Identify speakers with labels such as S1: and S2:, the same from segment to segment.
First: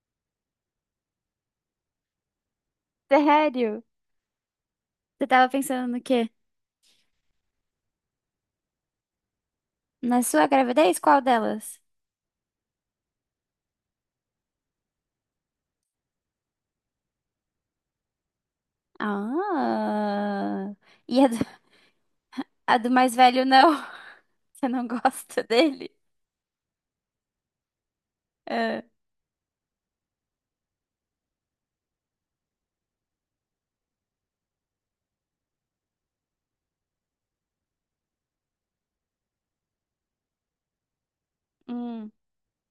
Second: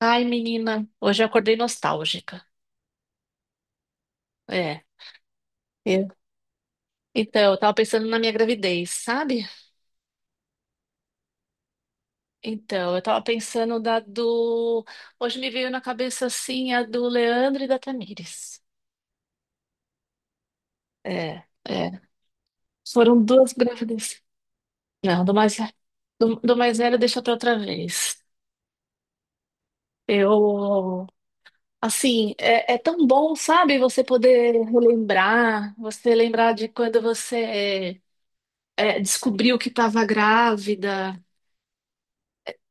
S1: Ai, menina, hoje eu acordei nostálgica.
S2: Sério?
S1: É.
S2: Você tava pensando no
S1: Eu-
S2: quê?
S1: Então, eu tava pensando na minha gravidez, sabe?
S2: Na sua gravidez? Qual delas?
S1: Então, eu tava pensando da do. Hoje me veio na cabeça assim a do Leandro e da Tamires.
S2: Ah. E
S1: É, é.
S2: a do mais
S1: Foram
S2: velho,
S1: duas
S2: não.
S1: gravidezes.
S2: Você não
S1: Não, do
S2: gosta
S1: mais,
S2: dele?
S1: do mais velho deixa pra outra vez.
S2: É.
S1: Eu. Assim, é tão bom, sabe? Você poder relembrar, você lembrar de quando você descobriu que estava grávida.
S2: Hum,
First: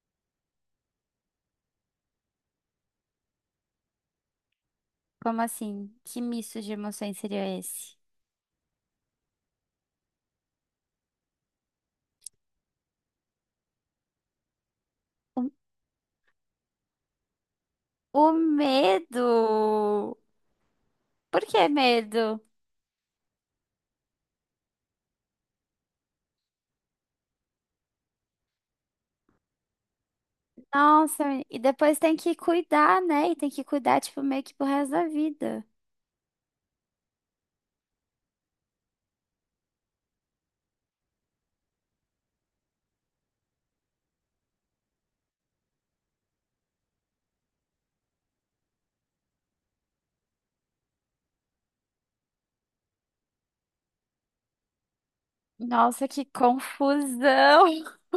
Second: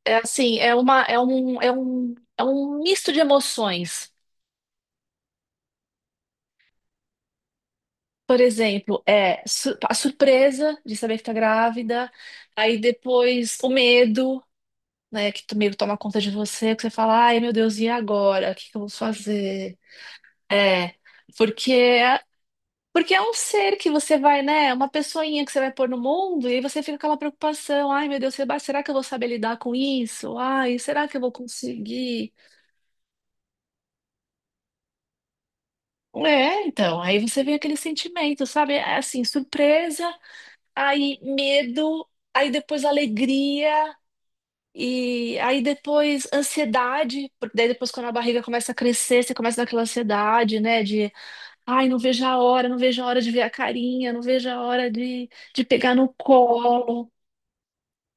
S1: É assim, é uma, é um, é um, é um misto de emoções.
S2: como assim? Que misto de emoções seria esse?
S1: Por exemplo, é a surpresa de saber que tá grávida, aí depois o medo, né, que o medo toma conta de você, que você fala, ai meu Deus, e
S2: O
S1: agora? O que que eu vou fazer?
S2: medo!
S1: É,
S2: Por que
S1: porque é,
S2: medo?
S1: porque é um ser que você vai, né, é uma pessoinha que você vai pôr no mundo, e aí você fica com aquela preocupação, ai meu Deus, será que eu vou saber lidar com isso? Ai, será que eu
S2: Nossa,
S1: vou
S2: e depois tem que
S1: conseguir?
S2: cuidar, né? E tem que cuidar, tipo, meio que pro resto da vida.
S1: É, então, aí você vem aquele sentimento, sabe? É. Assim, surpresa, aí medo, aí depois alegria, e aí depois ansiedade, porque daí depois quando a barriga começa a crescer, você começa naquela ansiedade, né? De, ai, não vejo a hora, não vejo a hora de ver a carinha, não vejo a hora de pegar
S2: Nossa,
S1: no
S2: que
S1: colo.
S2: confusão!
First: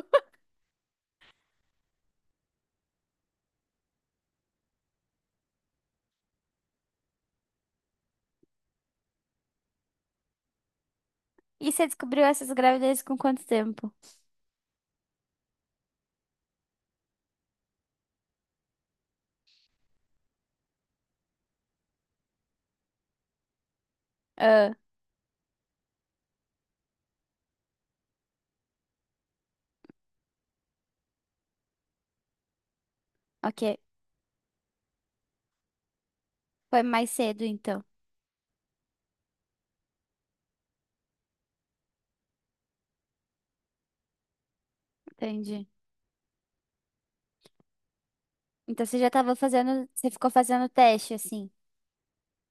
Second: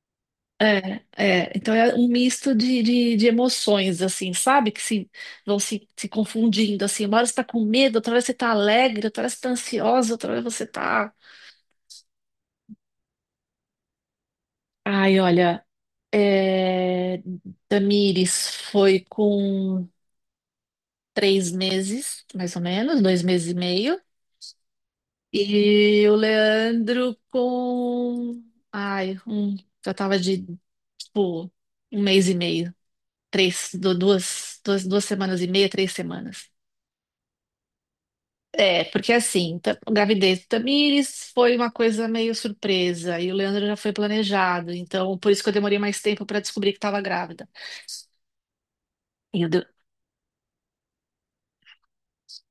S1: É, é, então é um misto de emoções, assim, sabe? Que se, vão se, se confundindo, assim. Uma hora você tá com medo, outra hora você tá alegre, outra hora você tá ansiosa, outra hora você tá...
S2: E você descobriu essas gravidezes com quanto tempo?
S1: Ai, olha, é... Tamires foi com 3 meses, mais ou menos, 2 meses e meio.
S2: Ah.
S1: E o Leandro com... Ai, um... Já tava tipo, 1 mês e meio.
S2: Ok.
S1: Três, du- duas, duas, duas semanas e meia, 3 semanas.
S2: Foi mais cedo, então.
S1: É, porque assim, a gravidez do Tamires foi uma coisa meio surpresa, e o Leandro já foi planejado, então por isso que eu
S2: Entendi.
S1: demorei mais tempo para descobrir que estava grávida.
S2: Então você já tava
S1: E eu de-
S2: fazendo. Você ficou fazendo teste, assim.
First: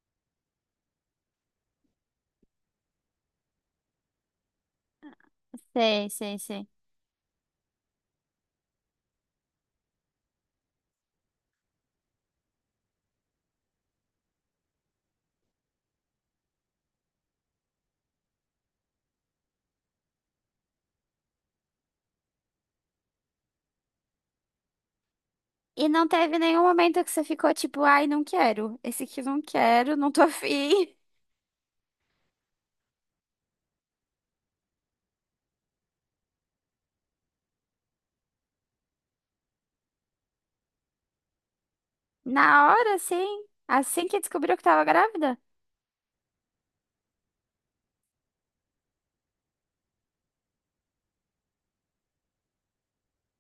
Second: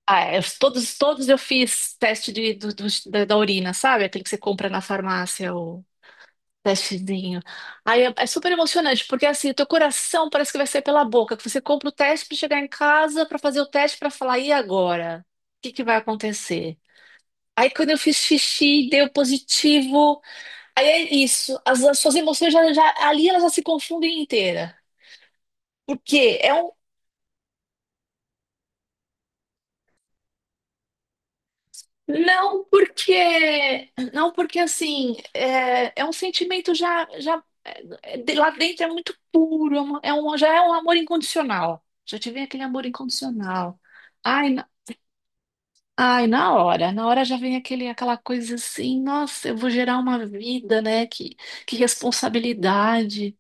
S1: ah, é, os- todos, todos eu fiz teste de, do- do- da, da urina, sabe? Aquele que você compra na farmácia, o
S2: Sei, sei, sei.
S1: testezinho. Aí é super emocionante, porque assim, o teu coração parece que vai sair pela boca, que você compra o teste para chegar em casa, para fazer o teste, para falar, e agora? O que que vai acontecer? Aí quando eu fiz xixi, deu positivo. Aí é isso, as suas emoções já, ali elas já se confundem inteira.
S2: E
S1: Por
S2: não teve
S1: quê?
S2: nenhum momento que você ficou tipo, ai, não quero. Esse aqui eu não quero, não tô afim.
S1: Não porque, não porque assim, é um sentimento já lá dentro é muito puro, já é um amor incondicional. Já te vem aquele
S2: Na
S1: amor
S2: hora, assim.
S1: incondicional.
S2: Assim que
S1: Ai,
S2: descobriu que
S1: na,
S2: tava grávida.
S1: na hora já vem aquela coisa assim, nossa, eu vou gerar uma vida, né? Que responsabilidade.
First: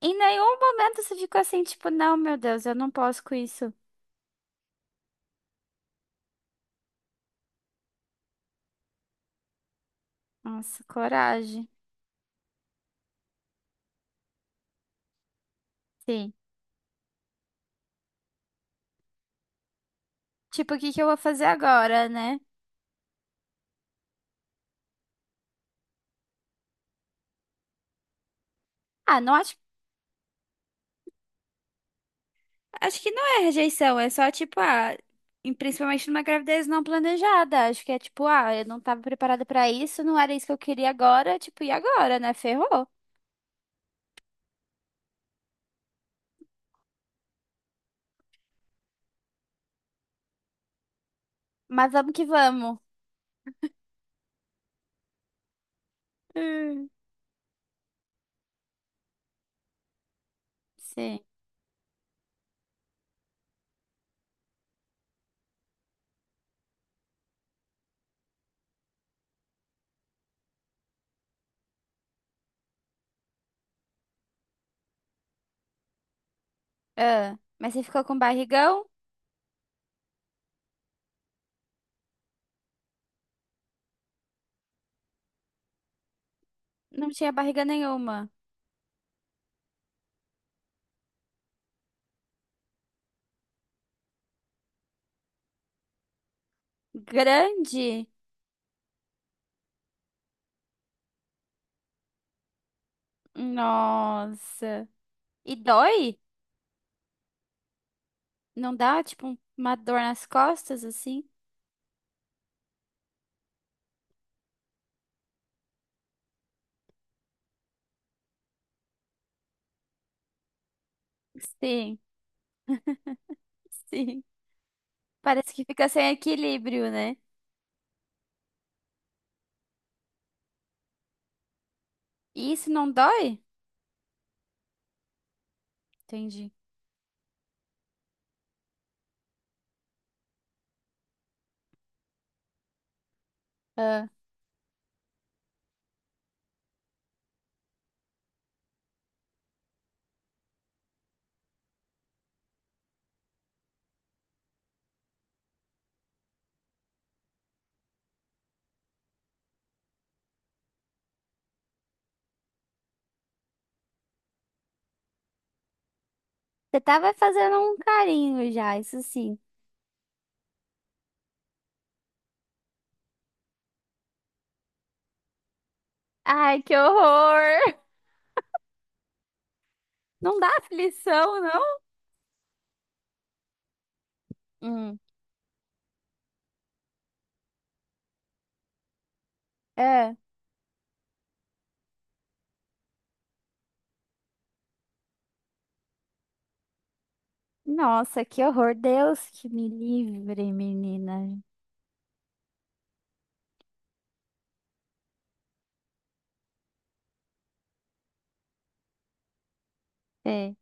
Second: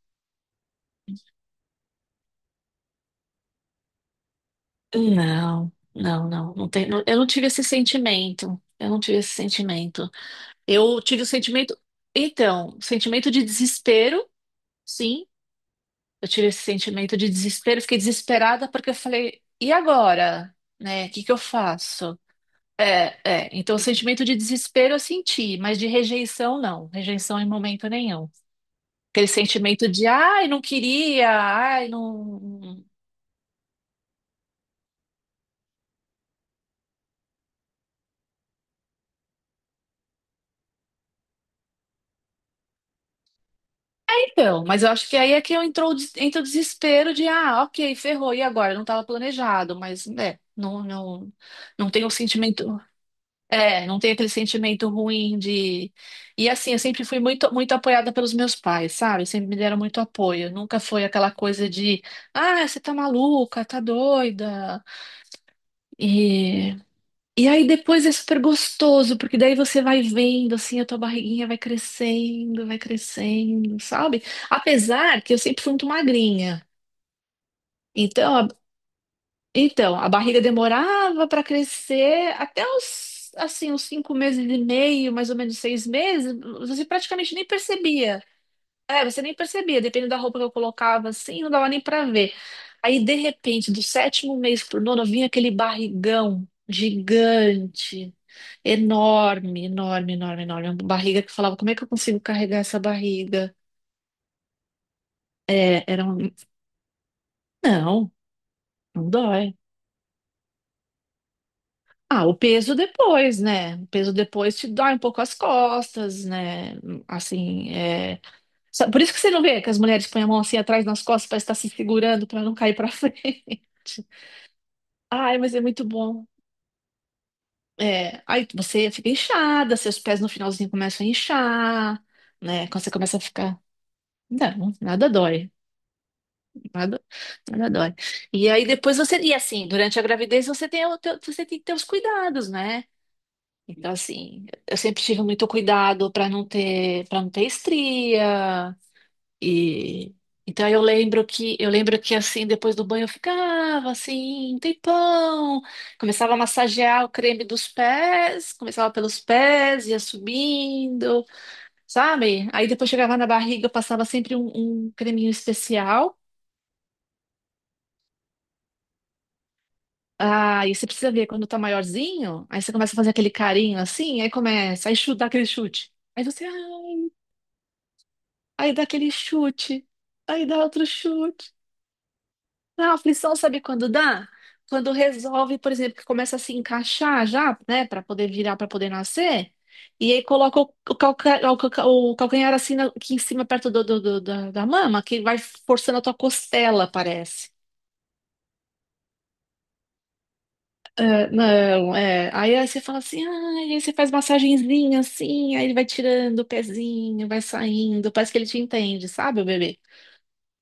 S2: Em nenhum momento você ficou assim, tipo, não, meu Deus, eu não posso com isso.
S1: Não, não, não, não tem, eu não tive esse sentimento. Eu não tive esse sentimento.
S2: Nossa,
S1: Eu tive o
S2: coragem.
S1: sentimento, então, sentimento de desespero, sim. Eu
S2: Sim.
S1: tive esse sentimento de desespero, fiquei desesperada porque eu falei, e agora?
S2: Tipo, o que que eu
S1: Né? O
S2: vou
S1: que que eu
S2: fazer agora,
S1: faço?
S2: né?
S1: É, é. Então, o sentimento de desespero eu senti, mas de rejeição não, rejeição em momento nenhum.
S2: Ah,
S1: Aquele
S2: não acho.
S1: sentimento de, ai, não queria, ai, não.
S2: Acho que não é rejeição, é só tipo, ah, em- principalmente numa gravidez não planejada. Acho que é tipo, ah, eu não tava preparada pra isso, não era isso que eu queria agora, tipo, e agora, né? Ferrou.
S1: Então, mas eu acho que aí é que eu entrou, entra o desespero de, ah, ok, ferrou, e agora? Não estava planejado, mas, não, não, não
S2: Mas
S1: tem o
S2: vamos que
S1: sentimento,
S2: vamos.
S1: não tem aquele sentimento ruim de... E assim, eu
S2: Hum.
S1: sempre fui muito, muito apoiada pelos meus pais, sabe? Sempre me deram muito apoio, nunca foi
S2: Sim.
S1: aquela coisa de, ah, você tá maluca, tá doida, E e aí depois é super gostoso, porque daí você vai vendo, assim, a tua barriguinha vai crescendo, sabe? Apesar que eu sempre fui muito magrinha.
S2: Ah, mas você ficou com
S1: Então, a,
S2: barrigão?
S1: então, a barriga demorava para crescer até os, assim, uns 5 meses e meio, mais ou menos 6 meses, você
S2: Não tinha
S1: praticamente nem
S2: barriga
S1: percebia.
S2: nenhuma.
S1: É, você nem percebia, dependendo da roupa que eu colocava assim, não dava nem pra ver. Aí, de repente, do sétimo mês pro nono, vinha aquele barrigão
S2: Grande?
S1: gigante, enorme, enorme, enorme, enorme. Uma barriga que eu falava, como é que eu consigo carregar essa barriga?
S2: Nossa. E
S1: É, era
S2: dói?
S1: um... Não,
S2: Não dá,
S1: não
S2: tipo, um-
S1: dói.
S2: uma dor nas costas, assim?
S1: Ah, o peso depois, né? O peso depois te dói um pouco as costas, né? Assim, é... Por isso que você não vê que as mulheres põem a mão assim atrás nas costas para estar se
S2: Sim,
S1: segurando, para não cair para frente.
S2: sim.
S1: Ai,
S2: Parece
S1: mas é
S2: que
S1: muito
S2: fica sem
S1: bom.
S2: equilíbrio, né?
S1: É, aí você fica inchada, seus pés no finalzinho começam a inchar,
S2: E
S1: né?
S2: isso
S1: Quando
S2: não
S1: você começa a
S2: dói?
S1: ficar. Não, nada dói.
S2: Entendi.
S1: Nada, nada dói. E aí depois você. E assim, durante a gravidez você tem, você tem que ter os cuidados, né? Então,
S2: Ah.
S1: assim, eu sempre tive muito cuidado para não ter estria, E então eu lembro que assim, depois do banho eu ficava assim, um tempão, começava a massagear o creme dos pés, começava pelos pés, ia subindo, sabe? Aí depois chegava na barriga, eu passava sempre um creminho especial.
S2: Você tava fazendo um carinho já, isso sim.
S1: Ah, e você precisa ver quando tá maiorzinho, aí você começa a fazer aquele carinho assim, aí começa, aí chuta, dá aquele chute. Aí você, ah,
S2: Ai, que horror!
S1: aí dá aquele chute,
S2: Não
S1: aí
S2: dá
S1: dá outro
S2: aflição,
S1: chute.
S2: não?
S1: A aflição sabe quando dá? Quando
S2: Hum.
S1: resolve, por exemplo, que começa a se encaixar já, né, para poder virar, para poder nascer, e
S2: É.
S1: aí coloca o calcanhar assim aqui em cima, perto da mama, que vai forçando a tua costela, parece.
S2: Nossa, que horror. Deus que me livre,
S1: É,
S2: menina.
S1: não, é. Aí, você fala assim, ah, aí você faz massagenzinha assim, aí ele vai tirando o pezinho, vai saindo, parece que ele te entende, sabe, o bebê?
S2: É,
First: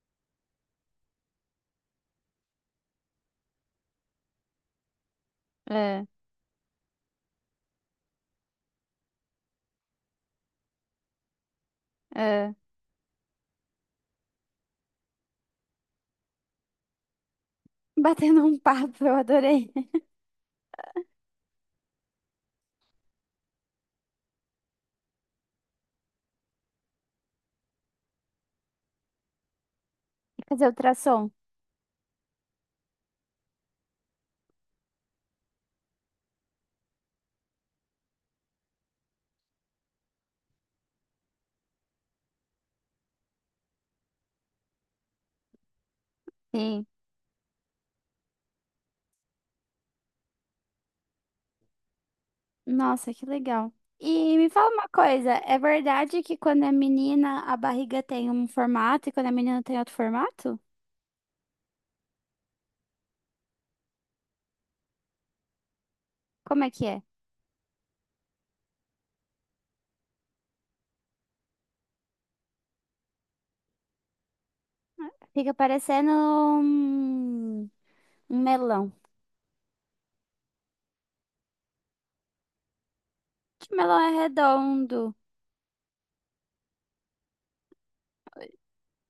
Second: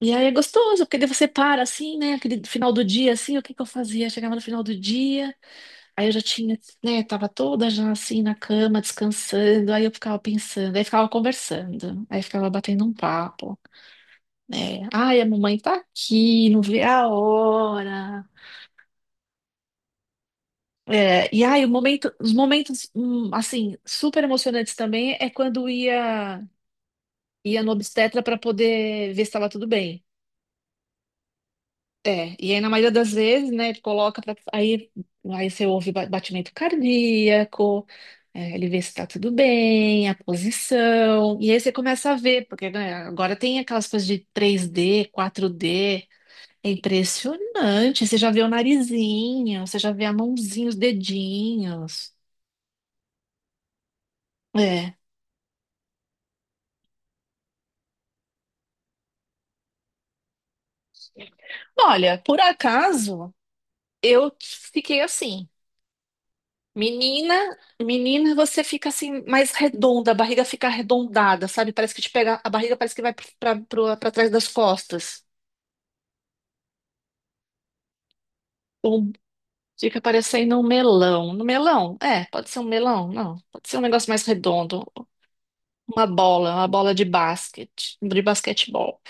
S1: E aí é gostoso, porque daí você para assim, né, aquele final do dia, assim, o que que eu fazia? Chegava no final do dia.
S2: é,
S1: Aí eu já tinha, né, tava toda já assim na cama, descansando, aí eu ficava pensando, aí ficava conversando, aí ficava
S2: é.
S1: batendo um papo, né? Ai, a mamãe tá aqui, não vê a hora.
S2: Batendo um papo, eu adorei.
S1: É, e aí o momento, os momentos, assim, super emocionantes também é quando ia, no obstetra para poder ver se estava tudo bem.
S2: Fazer ultrassom.
S1: É, e aí na maioria das vezes, né, ele coloca pra, aí você ouve batimento cardíaco, é, ele vê se tá tudo bem, a posição, e aí você começa a ver, porque né, agora tem aquelas coisas de 3D, 4D, é
S2: Sim.
S1: impressionante, você já vê o narizinho, você já vê a mãozinha, os dedinhos,
S2: Nossa, que legal. E me fala uma
S1: é.
S2: coisa, é verdade que quando é menina a barriga tem um formato e quando é menina tem outro formato?
S1: Olha, por acaso, eu fiquei assim.
S2: Como é que é?
S1: Menina, menina, você fica assim mais redonda, a barriga fica arredondada, sabe? Parece que te pega, a barriga parece que vai para trás das costas.
S2: Fica parecendo um, um melão.
S1: Ou fica parecendo um melão. No melão? É, pode ser um melão, não. Pode
S2: Que
S1: ser um
S2: melão
S1: negócio
S2: é
S1: mais redondo,
S2: redondo.
S1: uma bola de basquete, de basquetebol.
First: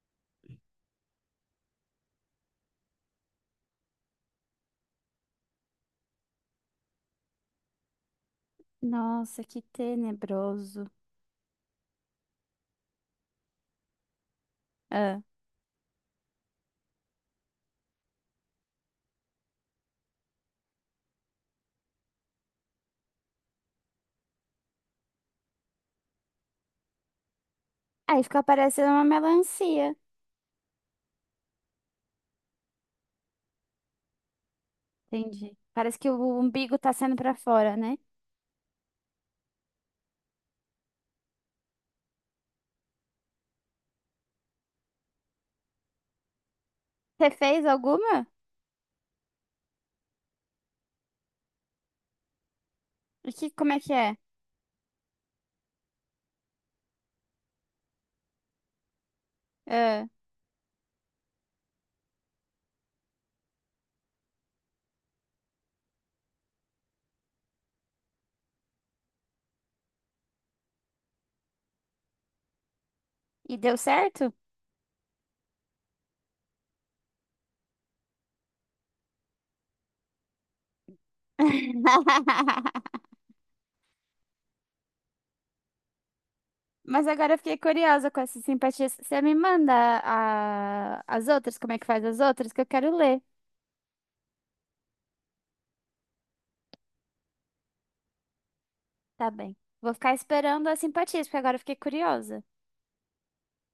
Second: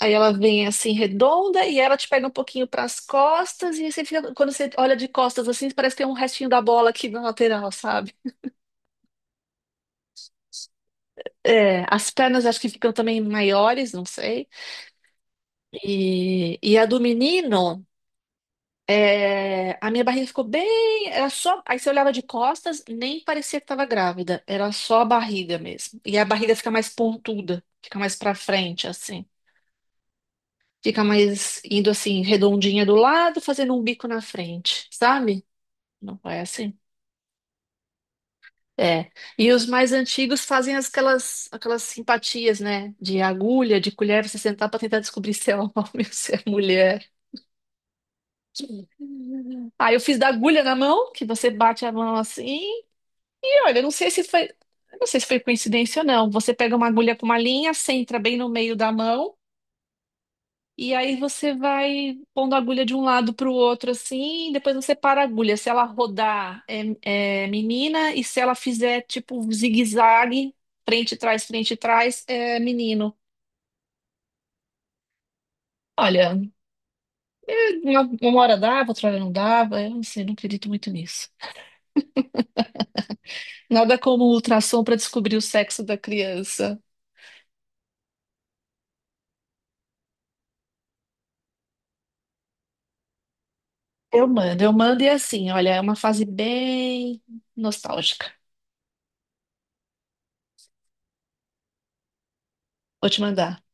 S1: Aí ela vem assim redonda e ela te pega um pouquinho para as costas e você fica, quando você olha de costas assim, parece que tem um restinho da bola aqui na lateral, sabe?
S2: Nossa, que tenebroso.
S1: É, as pernas acho que ficam também maiores, não sei.
S2: Ah,
S1: E a do menino, é, a minha barriga ficou bem. Era só. Aí você olhava de costas, nem parecia que estava grávida. Era só a barriga mesmo. E a barriga fica mais pontuda, fica mais
S2: aí
S1: pra
S2: fica
S1: frente,
S2: parecendo uma
S1: assim.
S2: melancia.
S1: Fica mais indo assim, redondinha do lado, fazendo um bico na frente, sabe?
S2: Entendi. Parece que
S1: Não
S2: o
S1: é
S2: umbigo
S1: assim?
S2: tá saindo pra fora, né?
S1: É. E os mais antigos fazem aquelas simpatias, né? De agulha, de colher, você sentar pra tentar descobrir se é homem ou se é mulher.
S2: Você fez alguma?
S1: Aí eu fiz da agulha na mão, que você bate a mão assim.
S2: E que,
S1: E
S2: como é
S1: olha,
S2: que é?
S1: eu não sei se foi coincidência ou não. Você pega uma agulha com uma linha, centra bem no meio da mão,
S2: Ah,
S1: e aí você vai pondo a agulha de um lado para o outro assim, e depois você para a agulha. Se ela rodar é menina, e se ela fizer tipo um zigue-zague, frente e trás, é menino.
S2: e deu certo?
S1: Olha, uma hora dava, outra hora não dava, eu não sei, não acredito muito nisso. Nada como o ultrassom para descobrir o sexo da criança.
S2: Mas agora eu fiquei curiosa com essas simpatias. Você me manda a- as outras, como é que faz as outras, que eu quero ler.
S1: Eu mando e é assim, olha, é uma fase bem nostálgica.
S2: Tá bem. Vou ficar esperando as simpatias, porque agora eu fiquei curiosa.
S1: Vou te mandar.